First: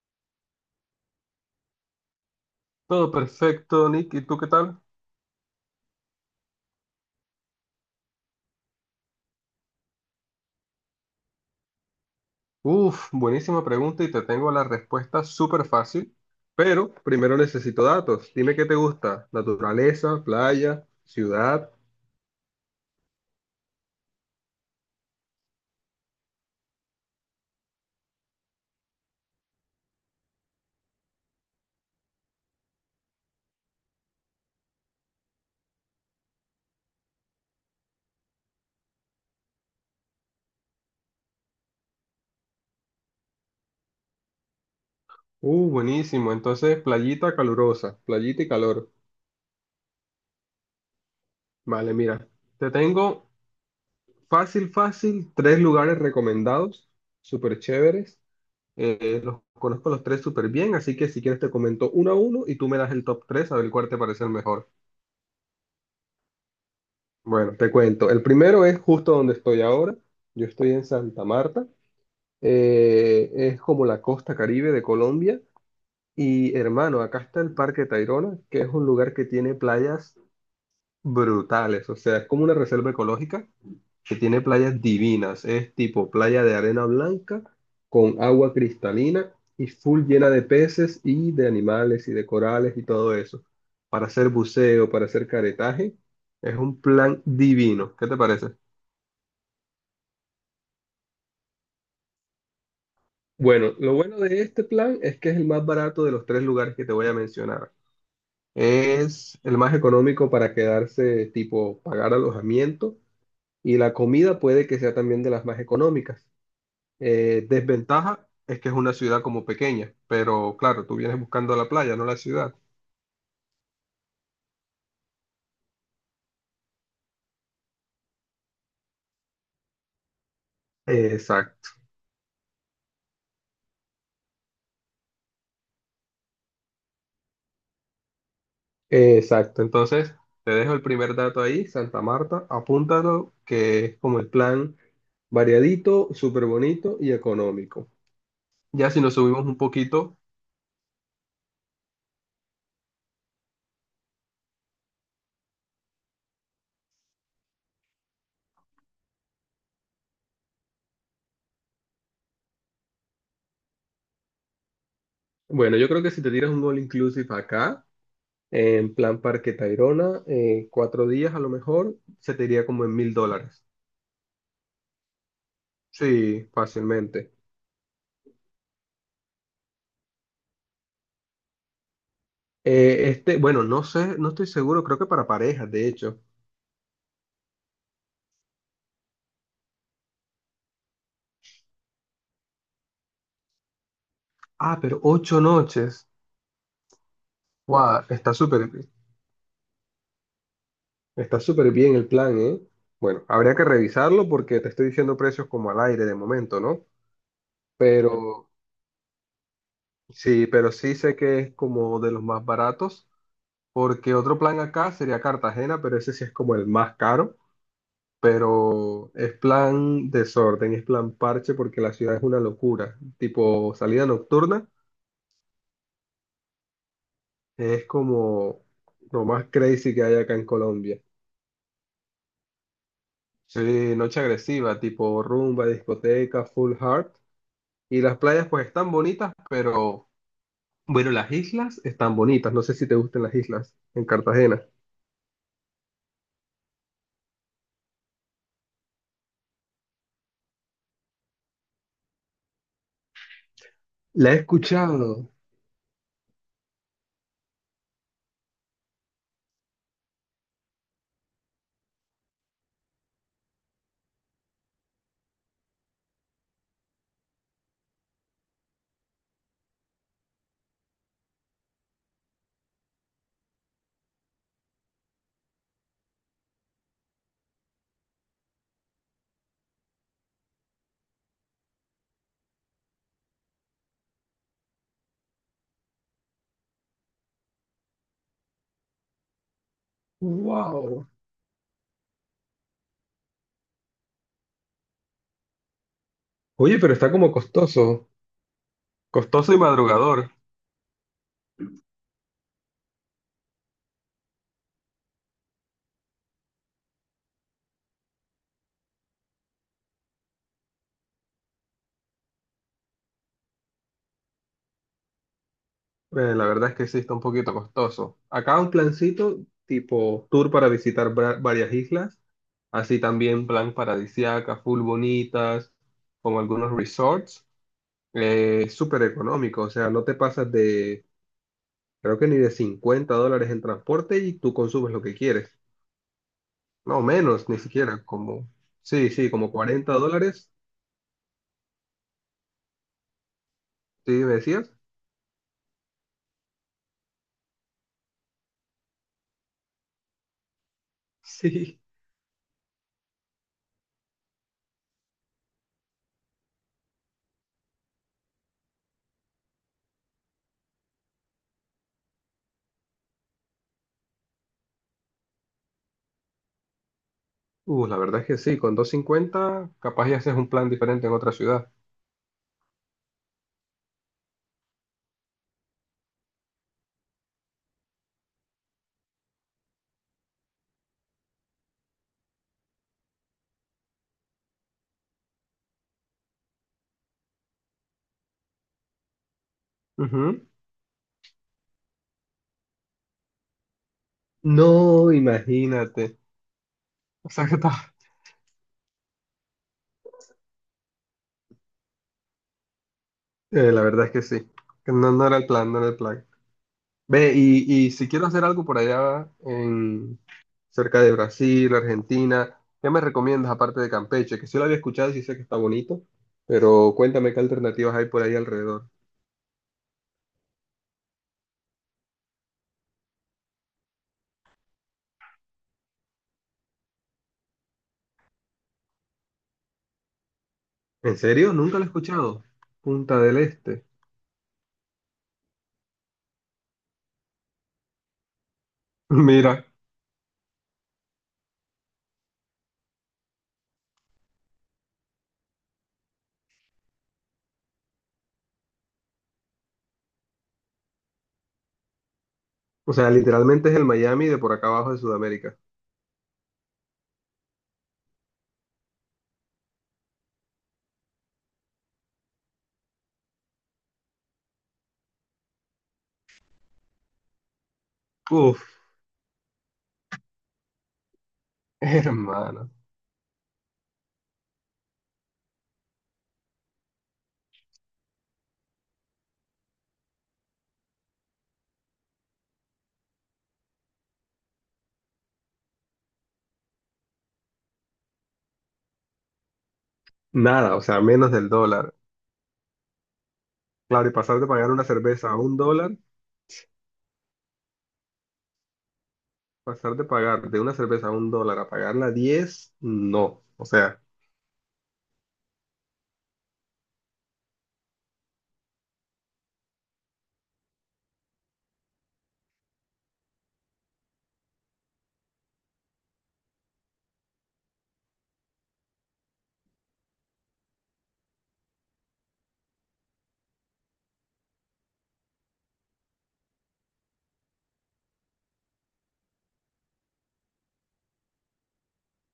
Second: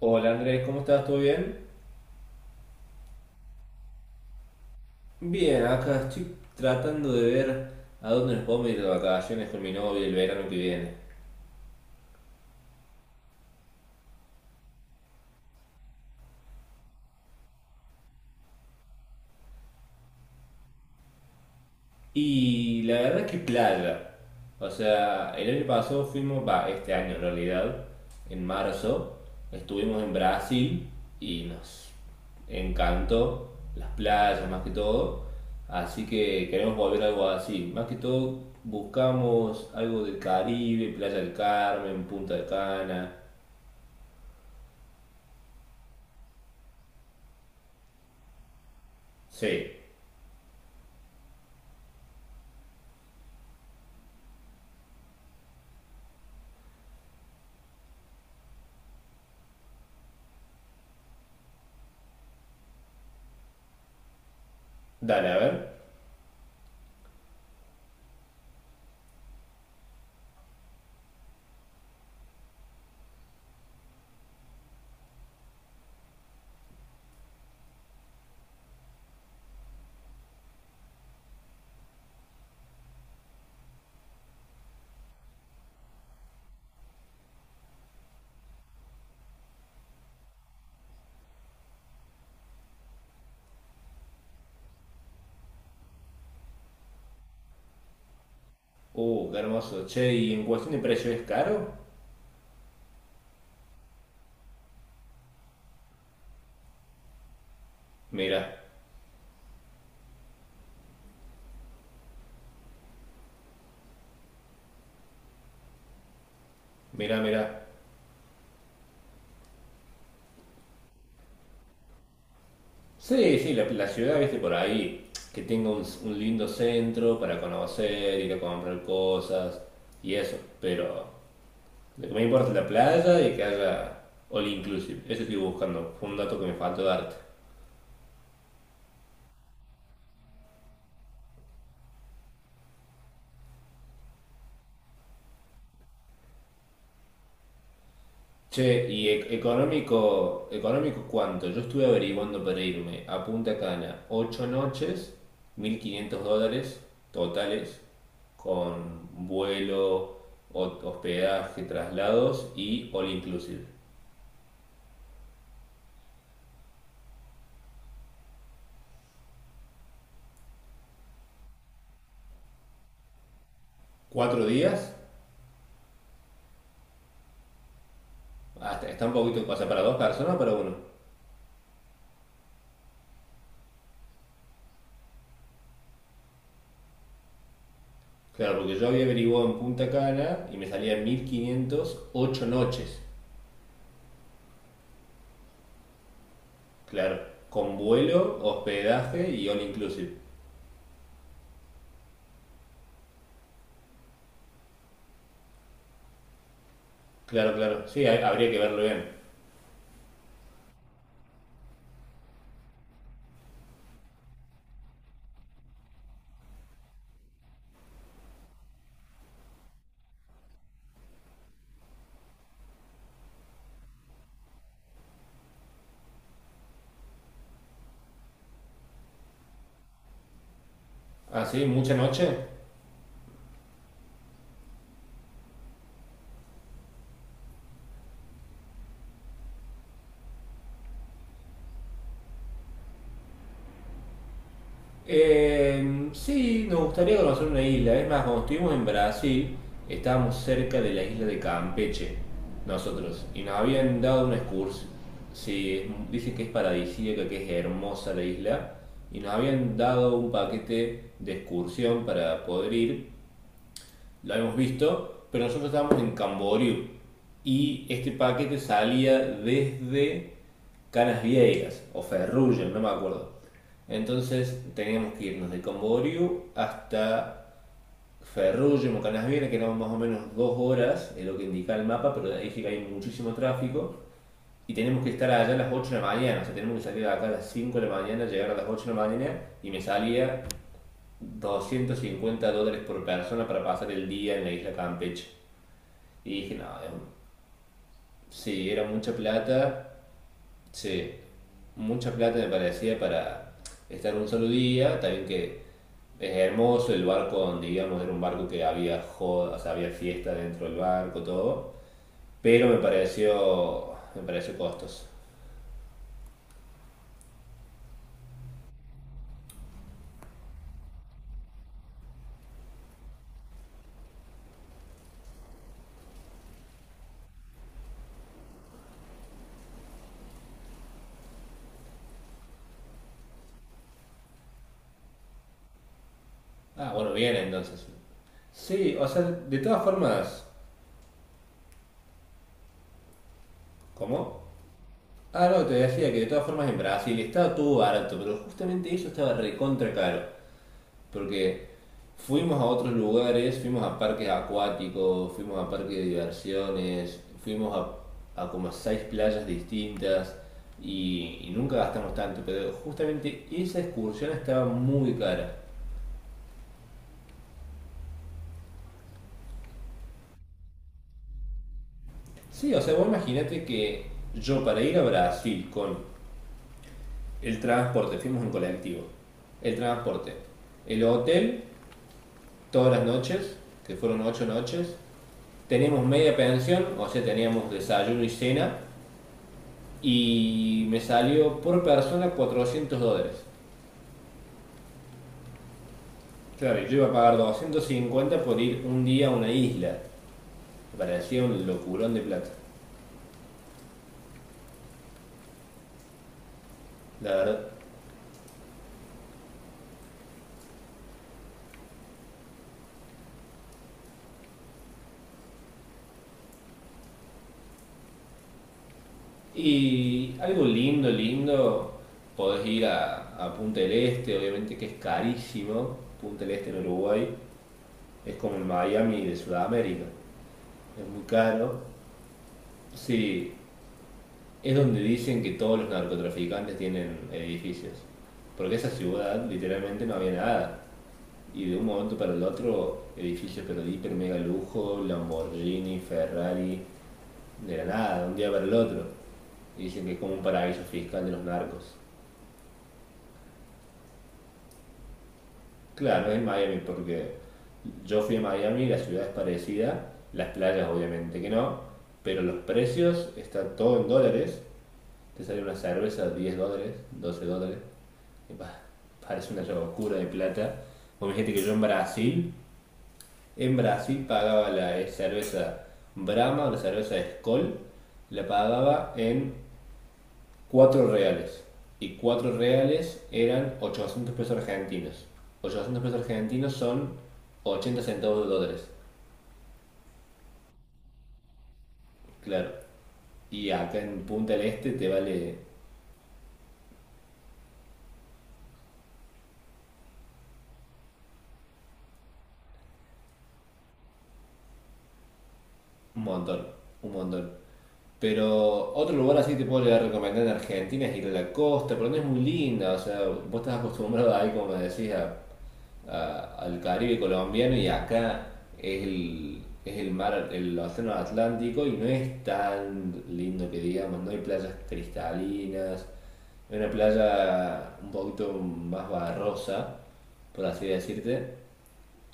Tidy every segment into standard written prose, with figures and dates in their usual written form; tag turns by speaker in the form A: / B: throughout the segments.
A: Hola Andrés, ¿cómo estás? ¿Todo bien?
B: Todo perfecto, Nick. ¿Y tú qué tal?
A: Bien, acá estoy tratando de ver a dónde nos podemos ir de vacaciones con mi novia el verano que viene.
B: Buenísima pregunta y te tengo la respuesta súper fácil, pero primero necesito datos. Dime qué te gusta. Naturaleza, playa, ciudad.
A: Y la verdad es que playa. O sea, el año pasado fuimos, va, este año en realidad, en marzo, estuvimos en Brasil y nos encantó las playas más que todo. Así que queremos volver a algo así. Más que todo buscamos algo del Caribe, Playa del Carmen, Punta de Cana.
B: Buenísimo. Entonces, playita calurosa, playita y calor.
A: Sí.
B: Vale, mira, te tengo fácil, fácil, tres lugares recomendados, súper chéveres. Los conozco los tres súper bien, así que si quieres te comento uno a uno y tú me das el top tres a ver cuál te parece el mejor.
A: Dale, a ver.
B: Bueno, te cuento. El primero es justo donde estoy ahora. Yo estoy en Santa Marta. Es como la costa Caribe de Colombia. Y hermano, acá está el Parque Tayrona, que es un lugar que tiene playas brutales. O sea, es como una reserva ecológica que tiene playas divinas. Es tipo playa de arena blanca con agua cristalina y full llena de peces y de animales y de corales y todo eso. Para hacer buceo, para hacer caretaje, es un plan divino. ¿Qué te parece?
A: Qué hermoso. Che, y en cuestión de precio, ¿es caro?
B: Bueno, lo bueno de este plan es que es el más barato de los tres lugares que te voy a mencionar.
A: Mira,
B: Es el más económico para quedarse, tipo, pagar alojamiento y la comida puede que sea también de las más económicas.
A: mira, mira.
B: Desventaja es que es una ciudad como pequeña, pero claro, tú vienes buscando la playa, no la ciudad.
A: Sí, sí, la ciudad, viste, por ahí, que tenga un lindo centro para conocer, ir a comprar cosas y eso. Pero
B: Exacto,
A: lo que me importa es la playa y que haya all inclusive. Eso estoy buscando. Fue un dato que me faltó darte.
B: exacto. Entonces, te dejo el primer dato ahí, Santa Marta, apúntalo, que es como el plan variadito, súper bonito y económico.
A: Che,
B: Ya si
A: y
B: nos subimos un poquito.
A: económico, económico, ¿cuánto? Yo estuve averiguando para irme a Punta Cana, 8 noches, 1.500 dólares totales, con vuelo, hospedaje, traslados y all inclusive.
B: Bueno, yo creo que si te tiras un all inclusive acá, en plan Parque Tayrona, cuatro días a lo mejor, se te iría como en $1.000.
A: ¿Cuatro días?
B: Sí, fácilmente.
A: Hasta, está un poquito, o sea, ¿para dos personas o para uno?
B: Bueno, no sé, no estoy seguro, creo que para parejas, de hecho.
A: Claro, porque yo había averiguado en Punta Cana y me salía 1.500 8 noches.
B: Ah, pero ocho noches.
A: Claro, con
B: Guau,
A: vuelo, hospedaje y all inclusive.
B: está súper bien el plan, ¿eh? Bueno, habría que revisarlo porque te estoy diciendo precios como al aire de momento, ¿no?
A: Claro, claro, sí,
B: Pero
A: habría que verlo bien.
B: sí, pero sí sé que es como de los más baratos. Porque otro plan acá sería Cartagena, pero ese sí es como el más caro, pero es plan desorden, es plan parche porque la ciudad es una locura, tipo salida nocturna, es como lo más crazy que hay acá en Colombia.
A: Ah, sí, mucha noche.
B: Sí, noche agresiva, tipo rumba, discoteca, full heart. Y las playas pues están bonitas, pero bueno, las islas están bonitas. No sé si te gustan las islas en Cartagena.
A: Sí, nos gustaría conocer una isla. Es más, cuando estuvimos en Brasil, estábamos cerca de la isla de Campeche, nosotros, y nos habían dado
B: La
A: una
B: he
A: excursión.
B: escuchado.
A: Sí, dicen que es paradisíaca, que es hermosa la isla, y nos habían dado un paquete de excursión para poder ir, lo hemos visto, pero nosotros estábamos en Camboriú y este paquete salía desde Canas Viejas o Ferrugem, no me acuerdo. Entonces teníamos que irnos de Camboriú hasta Ferrugem o Canas Viejas, que eran más o menos 2 horas, es lo que indica el mapa, pero ahí sí que hay muchísimo tráfico. Y tenemos que estar allá a las 8 de la mañana, o sea, tenemos que salir de acá a las 5 de la mañana, llegar a las 8 de la mañana, y me salía
B: Wow.
A: 250 dólares por persona para pasar el día en la isla Campeche. Y dije, no,
B: Oye, pero está como costoso.
A: sí, era mucha
B: Costoso y
A: plata,
B: madrugador.
A: sí, mucha plata me parecía para estar un solo día, también que es hermoso el barco donde íbamos, era un barco que había joda, o sea, había fiesta dentro del barco, todo, pero me pareció costoso.
B: La verdad es que sí está un poquito costoso. Acá un plancito tipo tour para visitar varias islas, así también plan paradisiaca, full bonitas, como algunos resorts, es súper económico, o sea, no te pasas de, creo que ni de $50 en transporte y tú consumes lo que quieres.
A: Ah,
B: No,
A: bueno, bien
B: menos, ni
A: entonces.
B: siquiera, como,
A: Sí, o
B: sí,
A: sea,
B: sí, como
A: de todas
B: 40
A: formas,
B: dólares, ¿sí me
A: ¿cómo?
B: decías?
A: Ah, no, te decía que de todas formas en Brasil estaba todo barato, pero justamente eso estaba recontra caro. Porque
B: Sí.
A: fuimos a otros lugares, fuimos a parques acuáticos, fuimos a parques de diversiones, fuimos a como seis playas distintas y nunca gastamos tanto, pero justamente esa excursión estaba muy cara.
B: La verdad es que sí, con 250, capaz ya haces un plan diferente en otra ciudad.
A: Sí, o sea, vos imaginate que yo para ir a Brasil con el transporte, fuimos en colectivo, el transporte, el hotel todas las noches, que fueron 8 noches. Teníamos media pensión, o sea, teníamos desayuno y cena,
B: Ujú.
A: y me salió por persona 400 dólares.
B: No, imagínate.
A: Claro, yo iba a
B: O
A: pagar
B: sea que está.
A: 250 por ir un día a una isla. Me parecía un locurón de plata,
B: La verdad es que sí. Que no, no era el plan, no era el plan. Ve,
A: la
B: y,
A: verdad.
B: y si quiero hacer algo por allá en cerca de Brasil, Argentina, ¿qué me recomiendas aparte de Campeche? Que sí lo había escuchado y sí sé que está bonito, pero cuéntame qué alternativas hay por ahí alrededor.
A: Y algo lindo, lindo, podés ir a Punta del Este, obviamente que es carísimo. Punta del Este en Uruguay es como el Miami de Sudamérica, es
B: ¿En
A: muy
B: serio? Nunca
A: caro.
B: lo he escuchado. Punta del
A: Sí,
B: Este.
A: es donde dicen que todos los narcotraficantes tienen edificios. Porque esa ciudad
B: Mira,
A: literalmente no había nada. Y de un momento para el otro, edificios pero de hiper mega lujo, Lamborghini, Ferrari, de la nada, de un día para el otro. Y dicen que es como un paraíso fiscal de los narcos.
B: o sea, literalmente es el Miami de por acá abajo de Sudamérica.
A: Claro, es Miami porque yo fui a Miami, la ciudad es parecida, las playas obviamente que no, pero los precios están todo en dólares. Te sale una cerveza de 10 dólares, 12 dólares. Y
B: Uf,
A: parece una llave oscura de plata. Vos gente que yo en Brasil,
B: hermano.
A: en Brasil pagaba la cerveza Brahma, la cerveza Skol, la pagaba en 4 reales. Y 4 reales eran 800 pesos argentinos. Ochocientos pesos argentinos son 80 centavos de dólares.
B: Nada, o sea, menos del dólar.
A: Claro. Y acá
B: Claro, y
A: en
B: pasar de
A: Punta del
B: pagar una
A: Este te
B: cerveza a
A: vale
B: un dólar, pasar de pagar de una cerveza a un dólar a pagarla a 10, no. O sea,
A: un montón, un montón. Pero otro lugar así te puedo recomendar en Argentina es ir a la costa, pero no es muy linda, o sea, vos estás acostumbrado ahí, como me decís, al Caribe colombiano y acá es el, mar, el océano Atlántico y no es tan lindo que digamos, no hay playas cristalinas, hay una playa un poquito más barrosa, por así decirte,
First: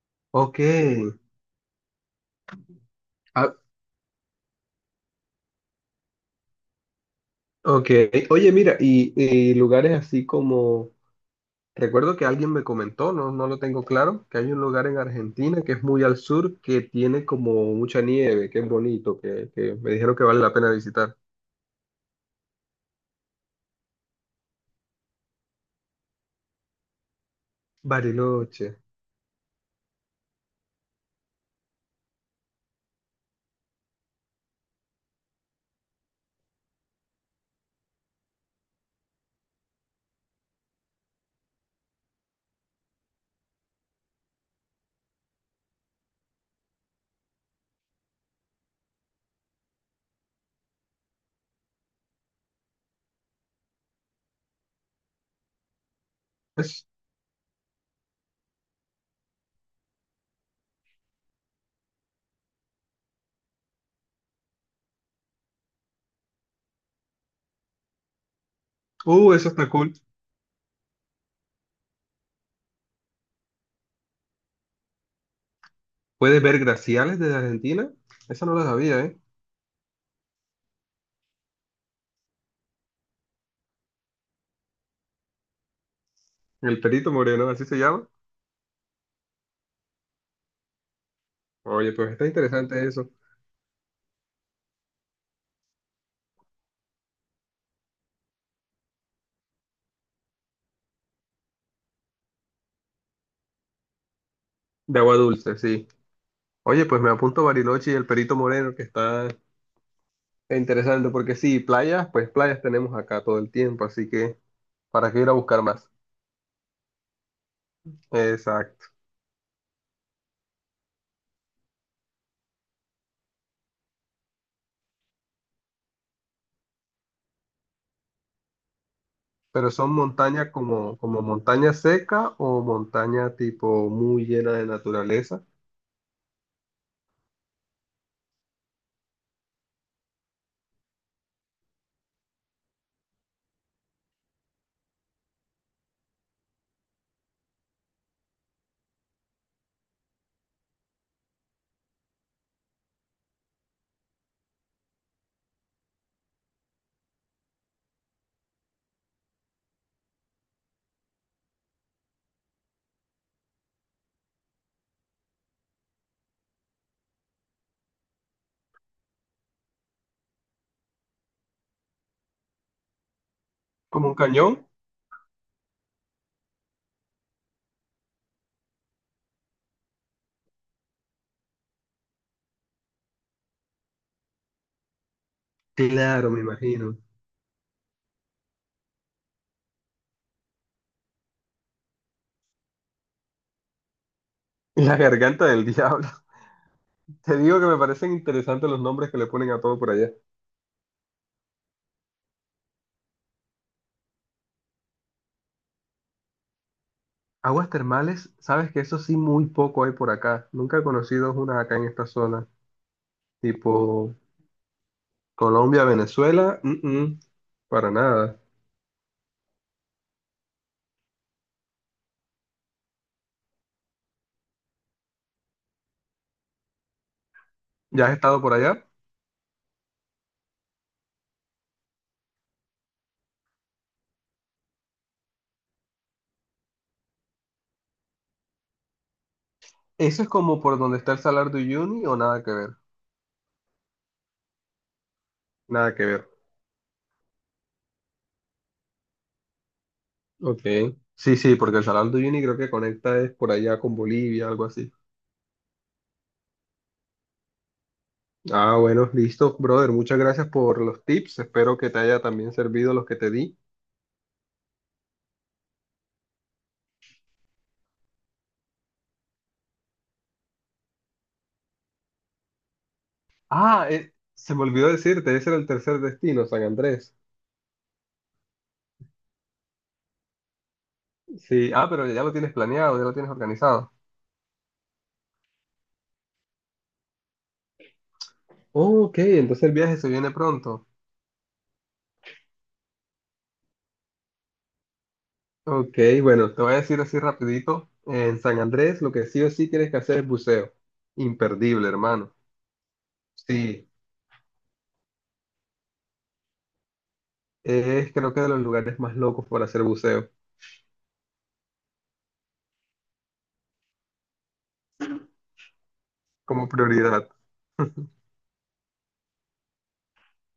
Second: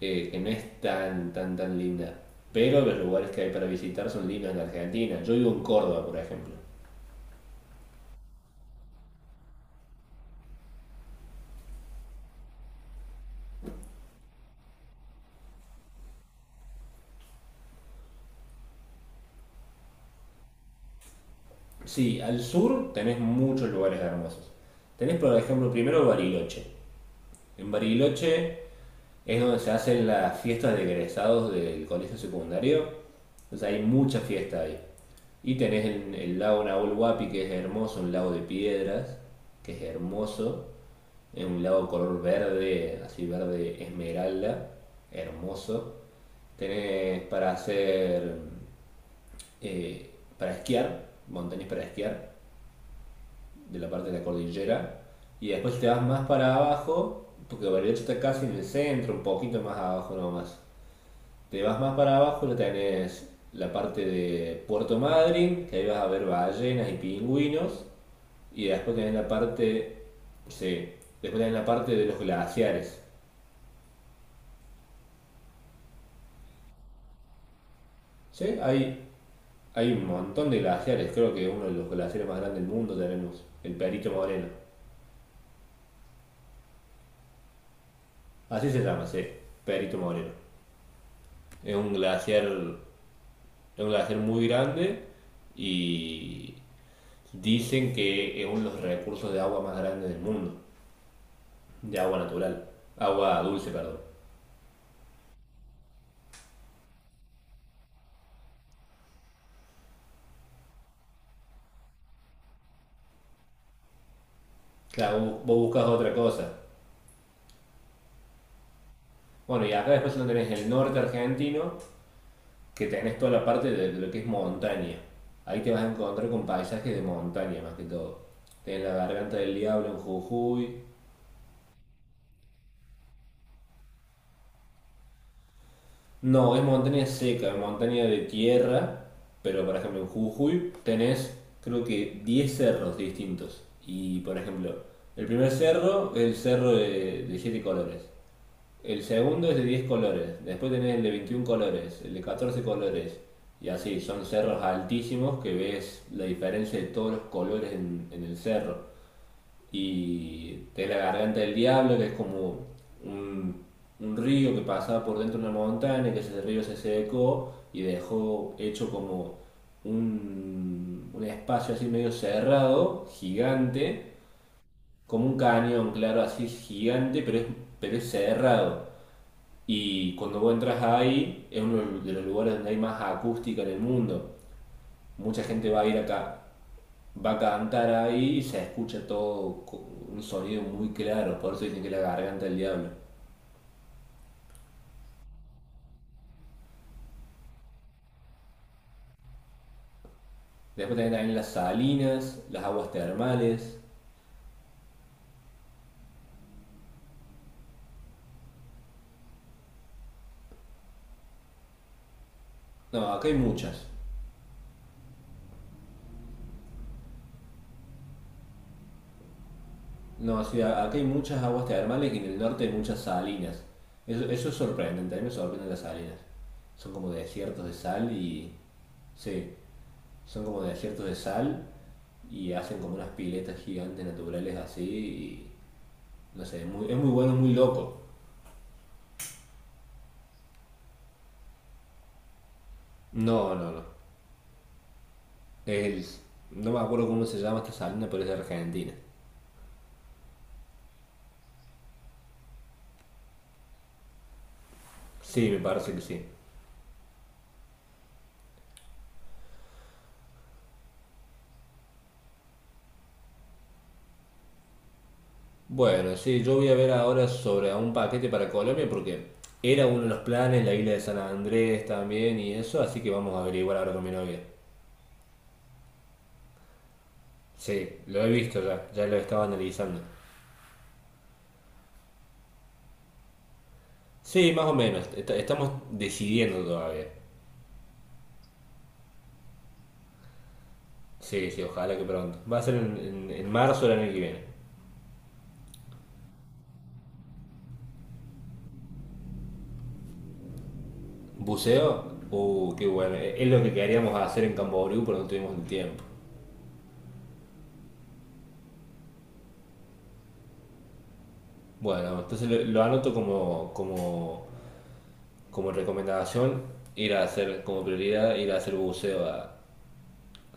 A: que no
B: ok.
A: es tan, tan, tan linda. Pero los lugares que hay
B: Ah,
A: para visitar son lindos en Argentina. Yo vivo en Córdoba, por ejemplo.
B: ok. Oye, mira, y lugares así como, recuerdo que alguien me comentó, no, no lo tengo claro, que hay un lugar en Argentina que es muy al sur, que tiene como mucha nieve, que es bonito, que me dijeron que vale la pena visitar.
A: Sí, al sur tenés muchos lugares hermosos. Tenés, por ejemplo, primero Bariloche. En Bariloche
B: Bariloche.
A: es donde se hacen las fiestas de egresados del colegio secundario. Entonces hay mucha fiesta ahí. Y tenés el lago Nahuel Huapi, que es hermoso, un lago de piedras, que es hermoso. Es un lago color verde, así verde esmeralda, hermoso. Tenés para hacer, eh, para esquiar, montañas para esquiar, de la parte de la cordillera. Y después te vas más para
B: Es-
A: abajo, porque Bariloche está casi en el centro, un poquito más abajo nomás. Te vas más para abajo, lo tenés la parte de Puerto Madryn, que ahí vas a ver ballenas y pingüinos, y después tenés la
B: Eso está cool.
A: parte, sí, después tenés la parte de los glaciares.
B: ¿Puedes ver glaciales desde Argentina? Eso no
A: Sí,
B: lo sabía,
A: hay,
B: ¿eh?
A: hay un montón de glaciares, creo que uno de los glaciares más grandes del mundo tenemos, el Perito Moreno.
B: El Perito Moreno, así se llama.
A: Así se llama, sí, Perito Moreno. Es un
B: Oye, pues está
A: glaciar,
B: interesante eso.
A: es un glaciar muy grande y dicen que es uno de los recursos de agua más grandes del mundo. De agua natural. Agua dulce, perdón.
B: De agua dulce, sí. Oye, pues me apunto Bariloche y el Perito Moreno, que está interesante, porque sí, playas, pues playas tenemos acá todo el tiempo, así que ¿para qué ir a
A: Claro, vos
B: buscar
A: buscas
B: más?
A: otra cosa.
B: Exacto.
A: Bueno, y acá después lo tenés el norte argentino, que tenés toda la parte de lo que es montaña. Ahí te vas a encontrar con paisajes de montaña más que todo. Tenés la garganta del
B: Pero
A: diablo
B: son
A: en
B: montañas
A: Jujuy.
B: como, como montaña seca o montaña tipo muy llena de naturaleza,
A: No, es montaña seca, es montaña de tierra. Pero por ejemplo en Jujuy tenés creo que 10 cerros distintos. Y por ejemplo, el primer cerro es el cerro de siete colores. El segundo es de 10 colores, después tenés el de 21 colores, el de 14 colores, y así, son cerros altísimos que ves la diferencia de todos los colores en, el cerro. Y tenés la garganta del diablo, que es como un, un río que pasaba por dentro de una montaña, que ese río se secó y dejó hecho como un espacio así medio cerrado,
B: como
A: gigante,
B: un cañón.
A: como un cañón, claro, así gigante, pero es cerrado. Y cuando vos entras ahí, es uno de los lugares donde hay más acústica en el mundo. Mucha gente va a ir
B: Claro, me
A: acá,
B: imagino.
A: va a cantar ahí y se escucha todo con un sonido muy claro, por eso dicen que es la garganta del diablo.
B: La garganta del diablo. Te digo que me parecen interesantes los nombres que le ponen a todo por allá.
A: Después tenés también las salinas, las aguas termales.
B: Aguas termales, sabes que eso sí muy poco hay por acá. Nunca he conocido una acá en esta zona.
A: No, acá hay muchas.
B: Tipo Colombia, Venezuela, para nada.
A: No, sí, acá hay muchas aguas termales y en el norte hay muchas salinas. Eso es sorprendente, a mí me sorprenden las salinas. Son como desiertos de
B: ¿Ya
A: sal
B: has estado
A: y...
B: por allá?
A: Sí, son como desiertos de sal y hacen como unas piletas gigantes naturales así y no sé, es muy bueno, es muy loco.
B: Eso es como por donde está el Salar de Uyuni o nada que ver.
A: No, no, no.
B: Nada que
A: Es,
B: ver.
A: no me acuerdo cómo se llama esta salina, pero es de Argentina.
B: Ok. Sí, sí, porque el Salar de Uyuni creo que conecta es por allá con Bolivia, algo así.
A: Sí, me parece que sí.
B: Ah, bueno, listo, brother. Muchas gracias por los tips. Espero que te haya también servido los que te di.
A: Bueno, sí, yo voy a ver ahora sobre un paquete para Colombia porque era uno de los planes, la isla de San Andrés también y eso, así que vamos a averiguar ahora con mi novia.
B: Se me olvidó decirte, ese era el tercer destino, San Andrés.
A: Sí, lo he visto ya, ya lo estaba analizando.
B: Sí, ah, pero ya lo tienes planeado, ya lo tienes organizado.
A: Sí, más o menos, estamos decidiendo todavía.
B: Oh, ok, entonces el viaje se viene pronto.
A: Sí, sí, ojalá que pronto. Va a ser en, en marzo del año que viene.
B: Ok, bueno, te voy a decir así rapidito. En San Andrés lo que sí o sí tienes que hacer es buceo. Imperdible,
A: ¿Buceo?
B: hermano.
A: Qué bueno. Es lo que
B: Sí,
A: queríamos hacer en Camboriú, pero no tuvimos el tiempo.
B: es creo que de los lugares más locos para hacer buceo
A: Bueno, entonces lo anoto como recomendación,
B: como
A: ir a
B: prioridad.
A: hacer, como prioridad, ir a hacer buceo a,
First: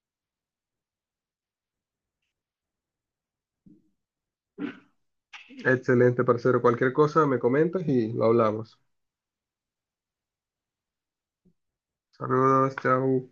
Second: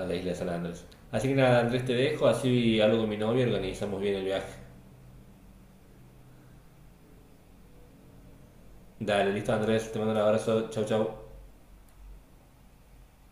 A: a la isla de San Andrés. Así que nada, Andrés, te dejo, así hablo con mi novia y organizamos bien el viaje.
B: Excelente, parcero. Cualquier cosa me comentas y lo hablamos.
A: Dale, listo Andrés, te mando un abrazo, chau chau.
B: Saludos, chao.